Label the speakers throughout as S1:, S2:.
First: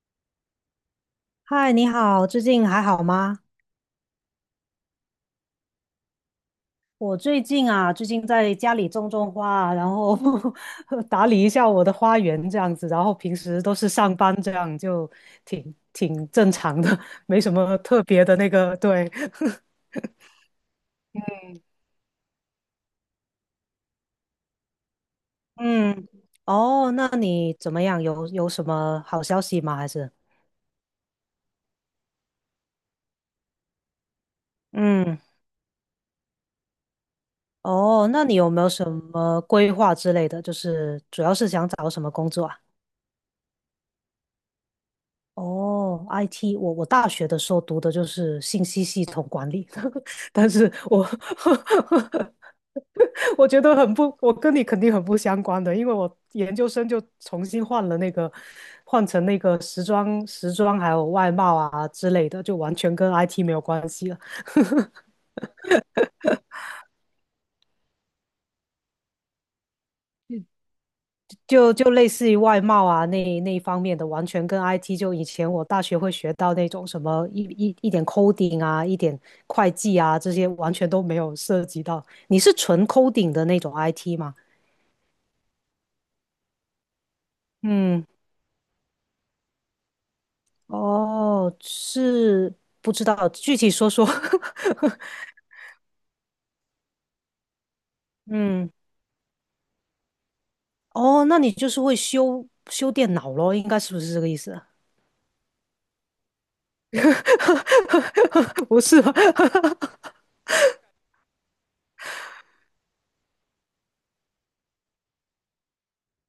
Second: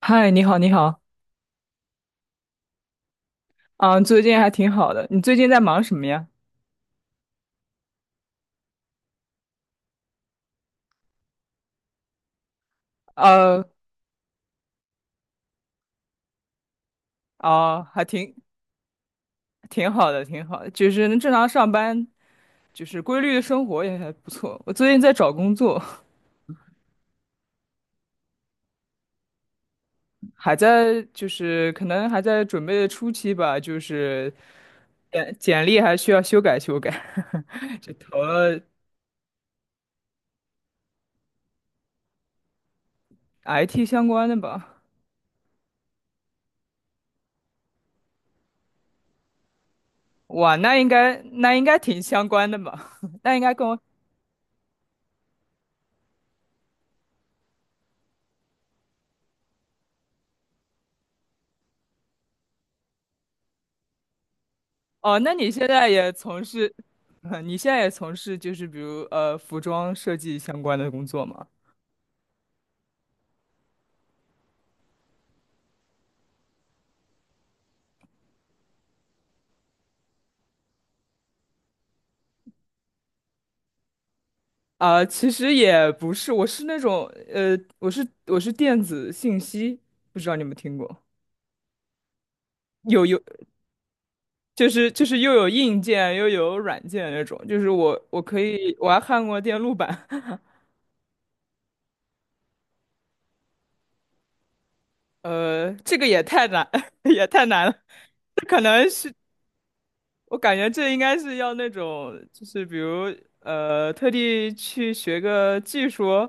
S1: 嗨，你好，你好。
S2: 嗨，你好，最近还好吗？
S1: 最近还挺好的。你最近在忙什么呀？
S2: 我最近在家里种种花啊然后 打理一下我的花园这样子，然后平时
S1: 呃，
S2: 都是上班这样，就挺正常的，没什么
S1: 哦，
S2: 特
S1: 还
S2: 别
S1: 挺
S2: 的那个，对，
S1: 挺好的，挺好的，就是能正常上班，就是规律的生活也还不错。我最近在找工 作，
S2: 嗯，哦，那你怎么样？有什么好消息吗？还是？
S1: 还在就是可能还在准备的初期吧，就是
S2: 嗯，
S1: 简历还需要修改修改，就
S2: 哦，
S1: 投
S2: 那你有
S1: 了
S2: 没有什么规划之类的？就是主要是想找什么工作啊？
S1: IT 相关的吧。
S2: 哦，IT，我大学的时候读的就是信息系统管理，但
S1: 哇，
S2: 是
S1: 那应
S2: 我
S1: 该那应该挺相关的吧？那 应
S2: 我
S1: 该
S2: 觉
S1: 跟
S2: 得
S1: 我
S2: 很不，我跟你肯定很不相关的，因为我研究生就重新换了那个，换成那个时装还有外贸啊之类的，就完全跟 IT 没有关系了。
S1: 哦，那你现在也从事，你现在也从事就是比如服装设计相关的工作吗？
S2: 就类似于外贸啊那一方面的，完全跟 IT 就以前我大学会学到那种什么一点 coding 啊，一点会计啊这些完全都没有涉及到。你是纯 coding 的那种 IT 吗？
S1: 啊，其实也不是，我是那种我是
S2: 嗯，
S1: 我是电子信息，不知道你有没有听过？
S2: 哦，是不知
S1: 有有，
S2: 道，具体说说。
S1: 就是又有硬件又有软件那种，就是我我可
S2: 嗯，
S1: 以我还焊过电路板。
S2: 哦，那你就是会修修电脑咯，应该是不是这个意思啊？
S1: 这个也太难， 也太难了。这可
S2: 不
S1: 能
S2: 是吧？
S1: 是 我感觉这应该是要那种，就是比如特地去学个技术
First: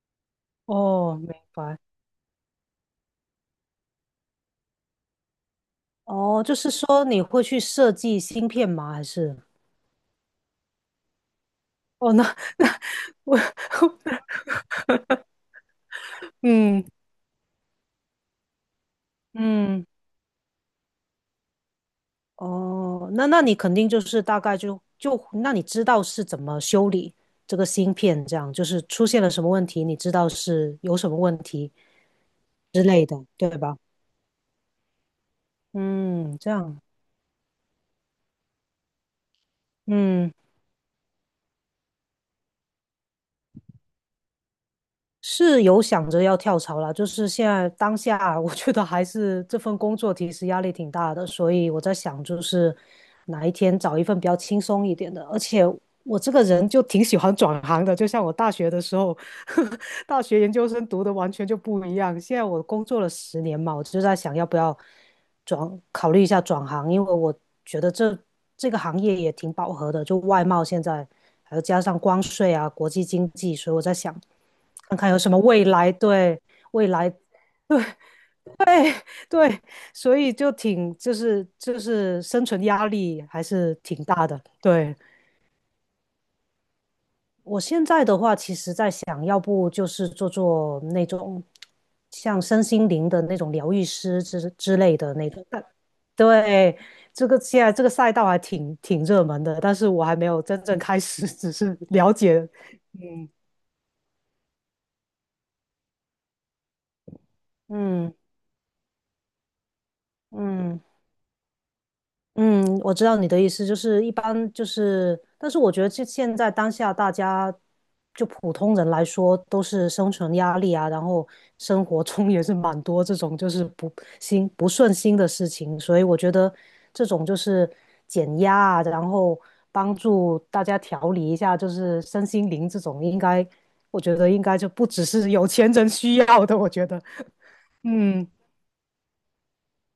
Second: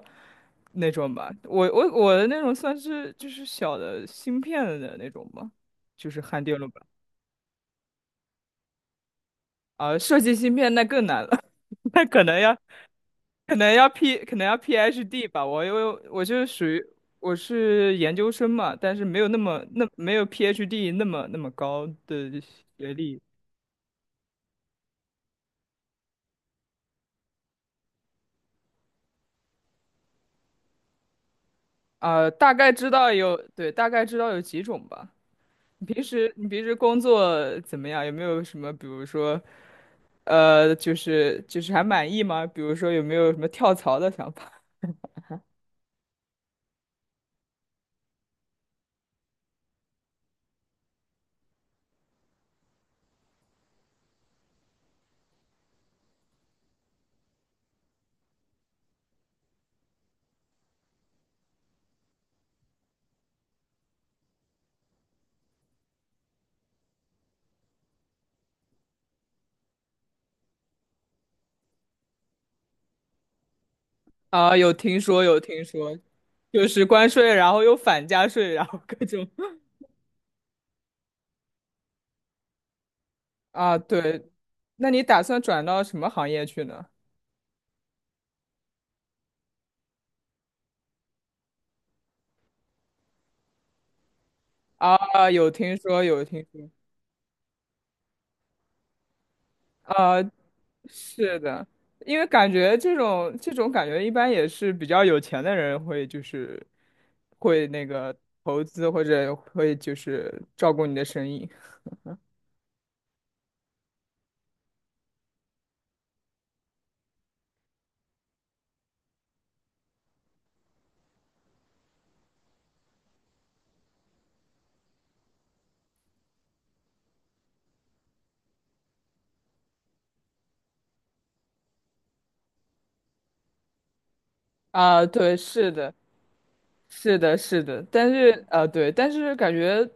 S1: 那种
S2: 哦，
S1: 吧。
S2: 明
S1: 我
S2: 白。
S1: 我我的那种算是就是小的芯片的那种吧，就是焊
S2: 哦，就
S1: 电路
S2: 是
S1: 板。
S2: 说你会去设计芯片吗？还是？
S1: 啊，设计芯片那更难了，那
S2: 哦，
S1: 可
S2: 那
S1: 能要
S2: 那我
S1: 可能要 P 可能要 PhD 吧。我因为我就是属于
S2: 嗯
S1: 我是研究生嘛，但是没有那么
S2: 嗯，
S1: 那没有 PhD 那么高的学
S2: 哦，
S1: 历。
S2: 那你肯定就是大概就那你知道是怎么修理这个芯片，这样就是出现了什么问题，你知道是有什么问题
S1: 啊，
S2: 之类的，对吧？
S1: 大概知道有几种吧。你平时
S2: 嗯，
S1: 你
S2: 这
S1: 平时
S2: 样，
S1: 工作怎么样？有没有什么，比如说，
S2: 嗯。
S1: 还满意吗？比如说有没有什么跳槽的想法？
S2: 是有想着要跳槽啦，就是现在当下啊，我觉得还是这份工作其实压力挺大的，所以我在想，就是哪一天找一份比较轻松一点的。而且我这个人就挺喜欢转行的，就像我大学的时候，大学研究生读的完全就不一样。现在我工作了十年嘛，我就在想要不要转，考虑一下转行，因为我觉得这个行业也挺饱和的，就外贸现在，还有加上关税啊，国际经济，所以我在想。
S1: 啊，有
S2: 看
S1: 听
S2: 看有
S1: 说
S2: 什么
S1: 有听
S2: 未来，
S1: 说，
S2: 对，
S1: 就是
S2: 未
S1: 关
S2: 来，
S1: 税，然后又反加税，然后各种。
S2: 对，所以就挺就是生存压力还是
S1: 啊，
S2: 挺大
S1: 对。
S2: 的。
S1: 那
S2: 对，
S1: 你打算转到什么行业去呢？
S2: 我现在的话，其实在想要不就是做做那种像身心灵的那种疗愈师之类的
S1: 啊，
S2: 那种，
S1: 有
S2: 但
S1: 听说有听说，
S2: 对，这个现在这个赛道还挺热门的，但是我还
S1: 啊，
S2: 没有真正开始，
S1: 是
S2: 只
S1: 的，
S2: 是了
S1: 因为
S2: 解。
S1: 感觉这种感觉一般也是比较有钱的人会就是会那
S2: 嗯
S1: 个投资，或者会就是照
S2: 嗯。
S1: 顾你的生意。
S2: 嗯，我知道你的意思，就是一般就是，但是我觉得这现在当下大家就普通人来说，都是生存压力啊，然后生活中也是蛮多这种就是不顺心的事情，所以我觉得这种就是减压啊，然后帮助大家调理一下，就是身心灵这种，应该我觉得应该就不只
S1: 啊，
S2: 是
S1: 对，
S2: 有钱人需要的，我觉得，
S1: 是的。
S2: 嗯
S1: 但是感觉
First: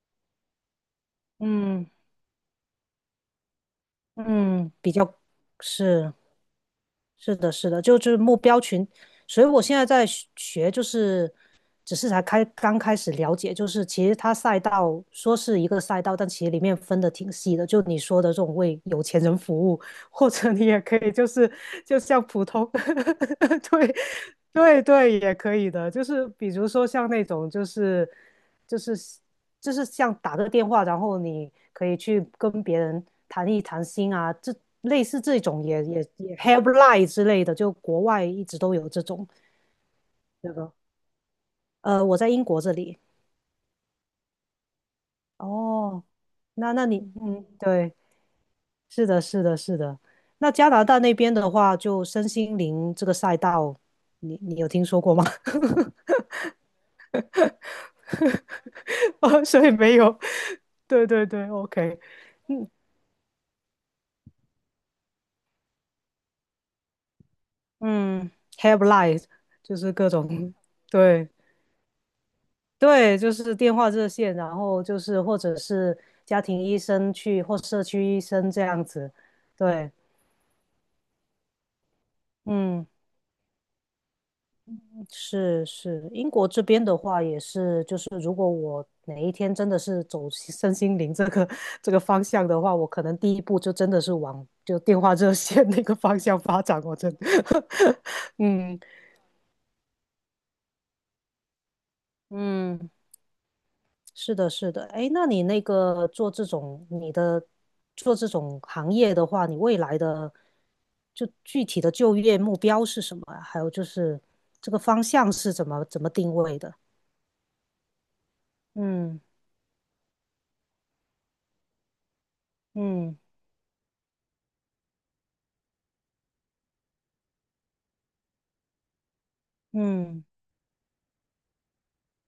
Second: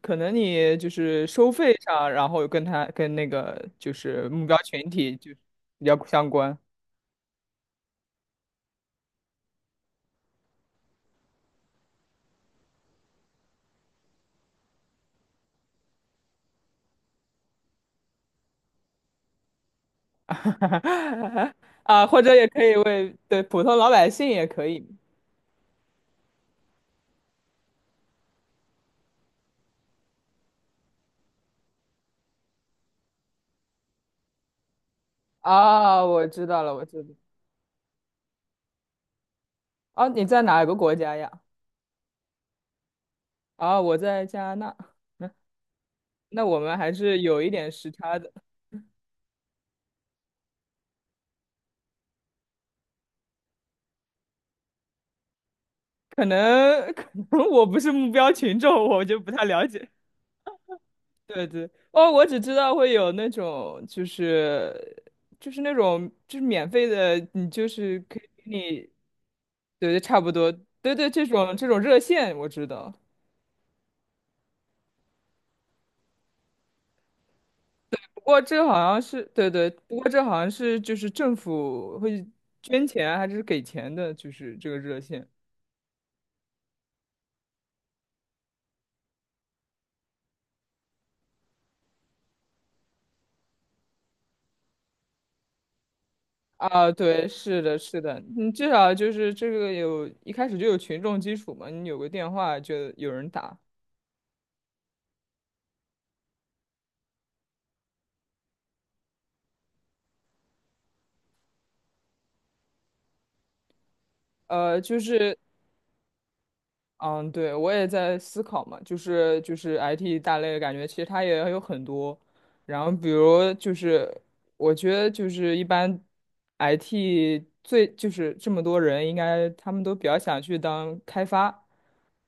S1: 可能你就是收费
S2: 嗯
S1: 上，然后跟那个就是目标
S2: 嗯，
S1: 群
S2: 比
S1: 体
S2: 较
S1: 就比较
S2: 是。
S1: 相关。
S2: 是的，是的，就是目标群，所以我现在在学，就是只是刚开始了解，就是其实它赛道说是一个赛道，但其实里面分的挺细的，就你说的这种为有钱人服务，或者你也可以就是就
S1: 啊，或
S2: 像
S1: 者
S2: 普
S1: 也可
S2: 通
S1: 以为普 通老
S2: 对
S1: 百姓也可
S2: 对
S1: 以。
S2: 对，也可以的，就是比如说像那种就是就是像打个电话，然后你可以去跟别人谈一谈心啊，这类似这种也
S1: 啊，
S2: 也也
S1: 我知
S2: helpline
S1: 道。
S2: 之类的，就国外一直都有这种
S1: 哦，你在
S2: 那
S1: 哪
S2: 个，
S1: 个国家呀？
S2: 我在英国这里，
S1: 啊，我在加拿大。嗯，
S2: 哦，
S1: 那我
S2: 那
S1: 们
S2: 那
S1: 还
S2: 你
S1: 是有
S2: 嗯，
S1: 一点时
S2: 对。
S1: 差的。
S2: 是的，是的，是的。那加拿大那边的话，就身心灵这个赛道，你有听说过吗？
S1: 可 能 可能我不是目标群众，我就不太
S2: 哦，
S1: 了
S2: 所以
S1: 解。
S2: 没有。对对
S1: 对
S2: 对
S1: 对，
S2: ，OK。
S1: 哦，我只知道会有那种，就是那种就是免费的，你就是可以
S2: 嗯
S1: 给
S2: h e v p
S1: 你。
S2: l i n e 就
S1: 对
S2: 是
S1: 对，
S2: 各
S1: 差不多。
S2: 种，
S1: 对对，这
S2: 对
S1: 种热线我知道。
S2: 对，就是电话热线，然后就是或者是家庭医生去或社区
S1: 不
S2: 医
S1: 过
S2: 生这
S1: 这好
S2: 样
S1: 像
S2: 子。
S1: 是对对，
S2: 对，
S1: 不过这好像是就是政府会捐
S2: 嗯。
S1: 钱还是给钱的，就是这个热线。
S2: 是是，英国这边的话也是，就是如果我哪一天真的是走身心灵这个 这个方向的话，我可能第一步就真的是往就电话热线那个方向发展，
S1: 啊，
S2: 我真的，
S1: 对，是的，是的，你至
S2: 嗯
S1: 少就是这个有一开始就有群众基础嘛，你有个电话就
S2: 嗯，
S1: 有人打。
S2: 是的，是的，哎，那你做这种行业的话，你未来的就具体的就业目标是什么啊？还有就是这
S1: 呃，
S2: 个
S1: 就
S2: 方向
S1: 是
S2: 是怎么定位的？
S1: 嗯，对，我也在思考嘛，就
S2: 嗯
S1: 是就是 IT 大类，感觉其实它也有很多，然后比
S2: 嗯。
S1: 如就是我觉得就是一般 IT 最就是这么多人，应该他们都比较
S2: 嗯
S1: 想去当开发，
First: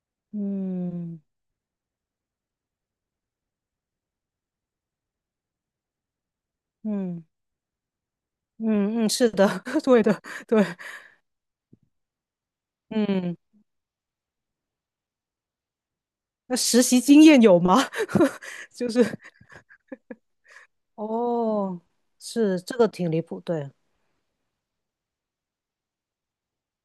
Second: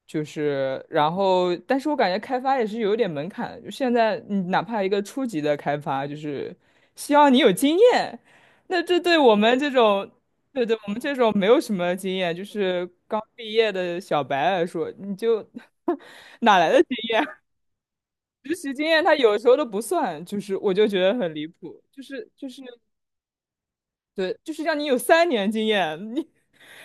S1: 就是然
S2: 嗯
S1: 后但是我感觉开发也是有一点门槛的，就现在你哪怕一个初级的开发，就是希
S2: 嗯
S1: 望你有经验。那这
S2: 嗯嗯，
S1: 对
S2: 是
S1: 我
S2: 的，
S1: 们这
S2: 对
S1: 种。
S2: 的，对，
S1: 对对，我们这种没有什么经验，就是刚
S2: 嗯，
S1: 毕业的小白来说，你就
S2: 那
S1: 哪来的
S2: 实
S1: 经
S2: 习经验有吗？
S1: 实习 经
S2: 就
S1: 验？
S2: 是
S1: 他有时候都不算，就是我就觉得很离
S2: 哦，
S1: 谱，
S2: 是这个挺离谱，对，
S1: 对，就是让你有三年经验，你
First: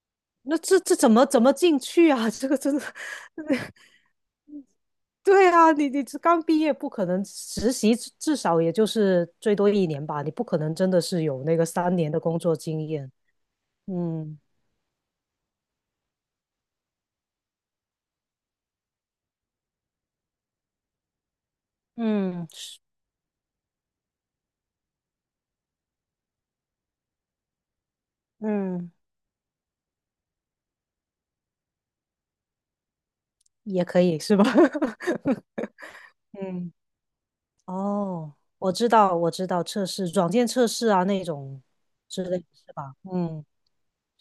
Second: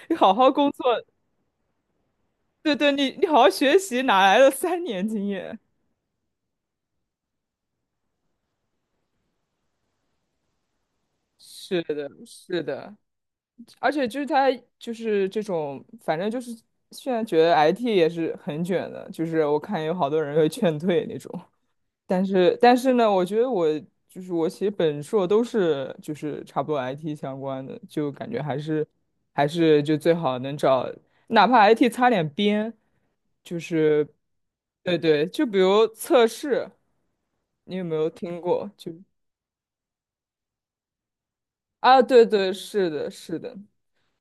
S1: 你好好
S2: 那
S1: 工
S2: 这
S1: 作，
S2: 这怎么进去啊？这个
S1: 对
S2: 真的，
S1: 对，你你好好 学习，哪来的三年经
S2: 对
S1: 验？
S2: 啊，你这刚毕业不可能实习至少也就是最多一年吧，你不可能真的是有那个
S1: 是
S2: 三
S1: 的，
S2: 年的工作
S1: 是
S2: 经
S1: 的。
S2: 验，
S1: 而且就是
S2: 嗯
S1: 他就是这种，反正就是现在觉得 IT 也是很卷的，就是我看有好多人会劝退那种。但
S2: 嗯
S1: 是但
S2: 是
S1: 是呢，我觉得我就是我写本硕都是就是差不多 IT 相关的，就感觉还是
S2: 嗯，
S1: 还是就最好能找，哪怕 IT 擦点边，就
S2: 也可
S1: 是
S2: 以是吧？
S1: 对对，就比如 测试，
S2: 嗯。
S1: 你有没有
S2: 哦，
S1: 听过？
S2: 我知道，我知道，测试软件测试啊那种
S1: 啊，
S2: 之
S1: 对
S2: 类的
S1: 对，
S2: 是
S1: 是
S2: 吧？
S1: 的，是
S2: 嗯，
S1: 的，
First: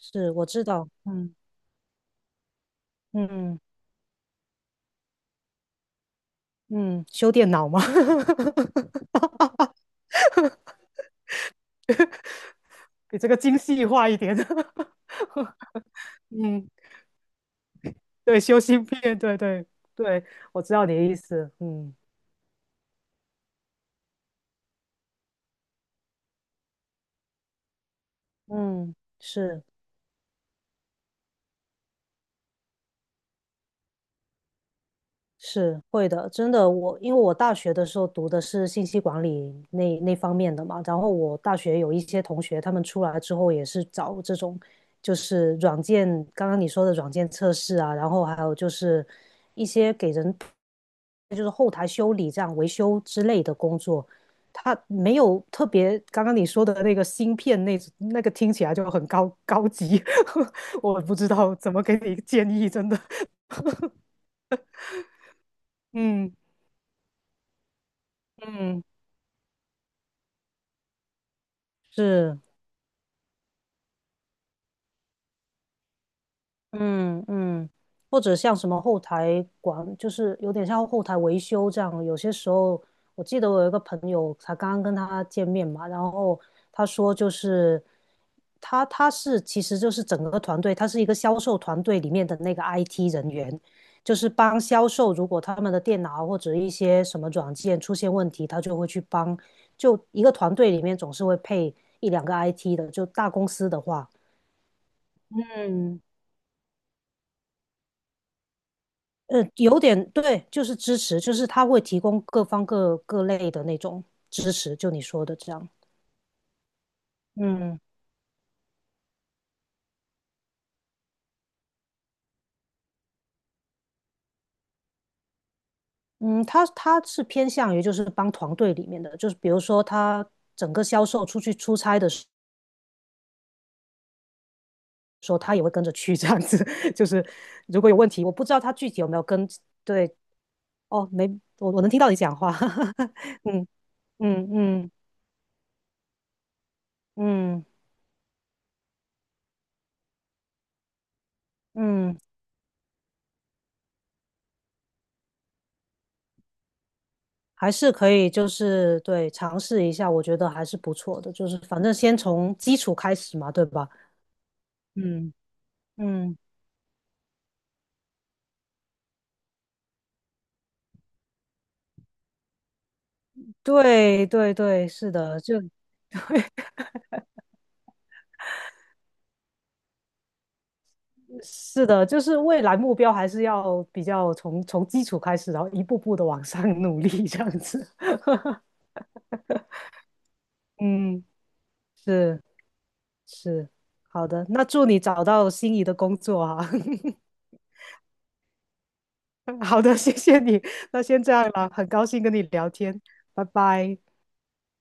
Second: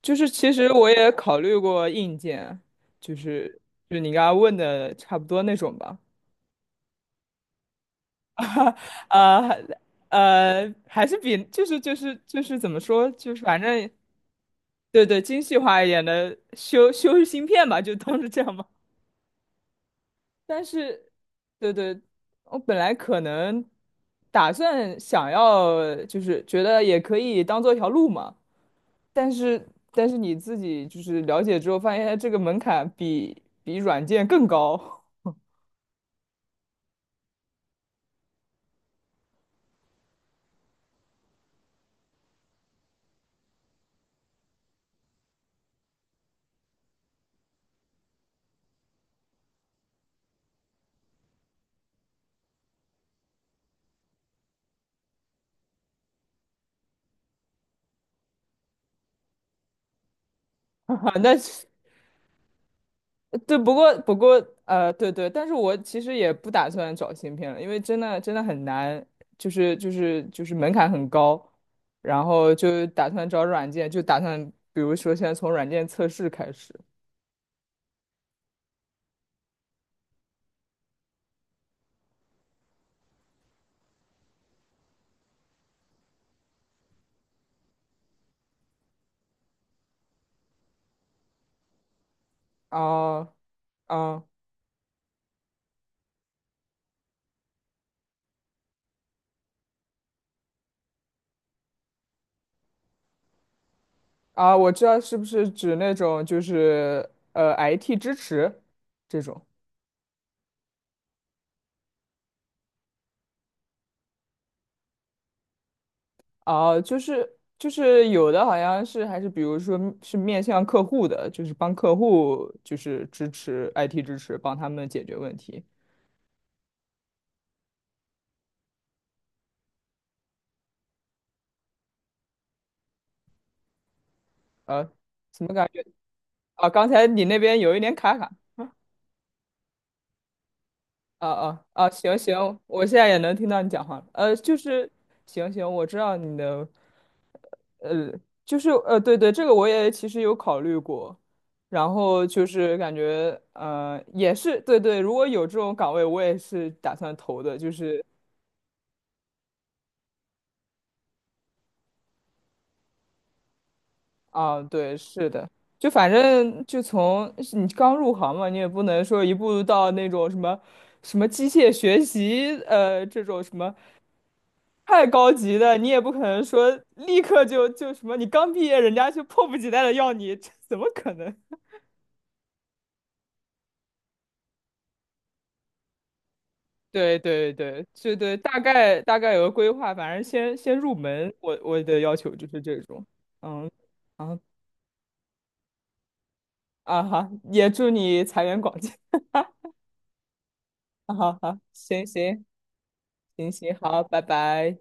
S1: 就是
S2: 我
S1: 其
S2: 知
S1: 实
S2: 道，
S1: 我也
S2: 嗯
S1: 考虑过硬件，就
S2: 嗯
S1: 是就你刚刚问的差不多那种吧。
S2: 嗯，修电脑吗？
S1: 呃还是比怎么说，
S2: 比这
S1: 就
S2: 个
S1: 是
S2: 精
S1: 反
S2: 细
S1: 正
S2: 化一点。
S1: 对对精细化一点的
S2: 嗯，
S1: 修芯片吧，就当是这
S2: 对，
S1: 样
S2: 修
S1: 吧。
S2: 芯片，对对对，我
S1: 但
S2: 知道你的
S1: 是，
S2: 意思。
S1: 对
S2: 嗯
S1: 对，我本来可能打算想要，就是觉得也可以当做一条路嘛。
S2: 嗯，
S1: 但
S2: 是。
S1: 是，但是你自己就是了解之后，发现这个门槛比软件更高。
S2: 是会的，真的，我因为我大学的时候读的是信息管理那方面的嘛，然后我大学有一些同学，他们出来之后也是找这种，就是软件，刚刚你说的软件测试啊，然后还有就是一些给人就是后台修理这样维修之类的工作，他没有特别刚刚你说的那个芯片那个听起来就很高级，我不 知
S1: 那
S2: 道怎么给你建议，真的，
S1: 对，不过对对，但是我 其实也
S2: 嗯
S1: 不打算找芯片了，因为真的真的很
S2: 嗯
S1: 难，就是门槛很高，然
S2: 是。
S1: 后就打算找软件，就打算比如说现在从软件测试开始。
S2: 嗯嗯，或者像什么后台管，就是有点像后台维修这样。有些时候，我记得我有一个朋友，才刚刚跟他见面嘛，然后他说就是他是其实就是整个团队，他是一个销售团队里面的那个 IT 人
S1: 啊
S2: 员，就
S1: 啊
S2: 是帮销售，如果他们的电脑或者一些什么软件出现问题，他就会去帮。就一个团队里面总是会配一两个 IT 的，就大公司的话。
S1: 我知道是不是指那种就是IT 支持这种。
S2: 有点对，就是支持，就是他会提供各方各各类的那种支持，就你说的这样。
S1: 啊，
S2: 嗯
S1: 有的好像是还是比如说是面向客户的，就是帮客户支持 IT 支持，帮他们解决问题。
S2: 嗯，他是偏向于就是帮团队里面的，就是比如说他整个销售出去出差的时
S1: 呃，
S2: 候，
S1: 什么
S2: 他也
S1: 感
S2: 会跟
S1: 觉？
S2: 着去这样子。
S1: 啊，刚
S2: 就
S1: 才
S2: 是
S1: 你那边有一
S2: 如果
S1: 点
S2: 有问题，我
S1: 卡。
S2: 不知道他具体有没有跟，对，哦，没，我能听到
S1: 行
S2: 你讲话，
S1: 行，我现在也能 听到
S2: 嗯
S1: 你讲话了。
S2: 嗯嗯
S1: 行行，我知道你的。
S2: 嗯嗯。
S1: 呃，对对，这个我也其实有考虑过，然
S2: 嗯
S1: 后就是感觉，也是对对，如果有这种岗位，我也是打算投的。
S2: 还是可以，就是对，尝试一下，我觉得还是不错的。就是反正先从基础开始嘛，对吧？
S1: 啊，对，是
S2: 嗯
S1: 的。就反
S2: 嗯，
S1: 正就你刚入行嘛，你也不能说一步到那种什么机械学习，这种什么。
S2: 对对对，
S1: 太
S2: 是
S1: 高
S2: 的，
S1: 级
S2: 就
S1: 的，你也不可能说立刻就什么，你刚毕业，人家就迫不及待的要你，这怎么可能？
S2: 是的，就是未来目标还是要比较从基础开始，然后一步步的往上 努
S1: 对
S2: 力，这样
S1: 对对，
S2: 子。
S1: 对 对，大概有个规划，反正先入
S2: 嗯，
S1: 门，我的要求
S2: 是
S1: 就是这种。嗯，
S2: 是，好
S1: 啊
S2: 的，那祝你找到心仪的工作啊。
S1: 啊哈，也祝你财源广进。
S2: 好的，谢谢你，那
S1: 啊
S2: 先这
S1: 哈
S2: 样
S1: 哈，
S2: 啦，很高
S1: 行
S2: 兴跟你
S1: 行
S2: 聊天，拜
S1: 行行，
S2: 拜。
S1: 好，拜拜。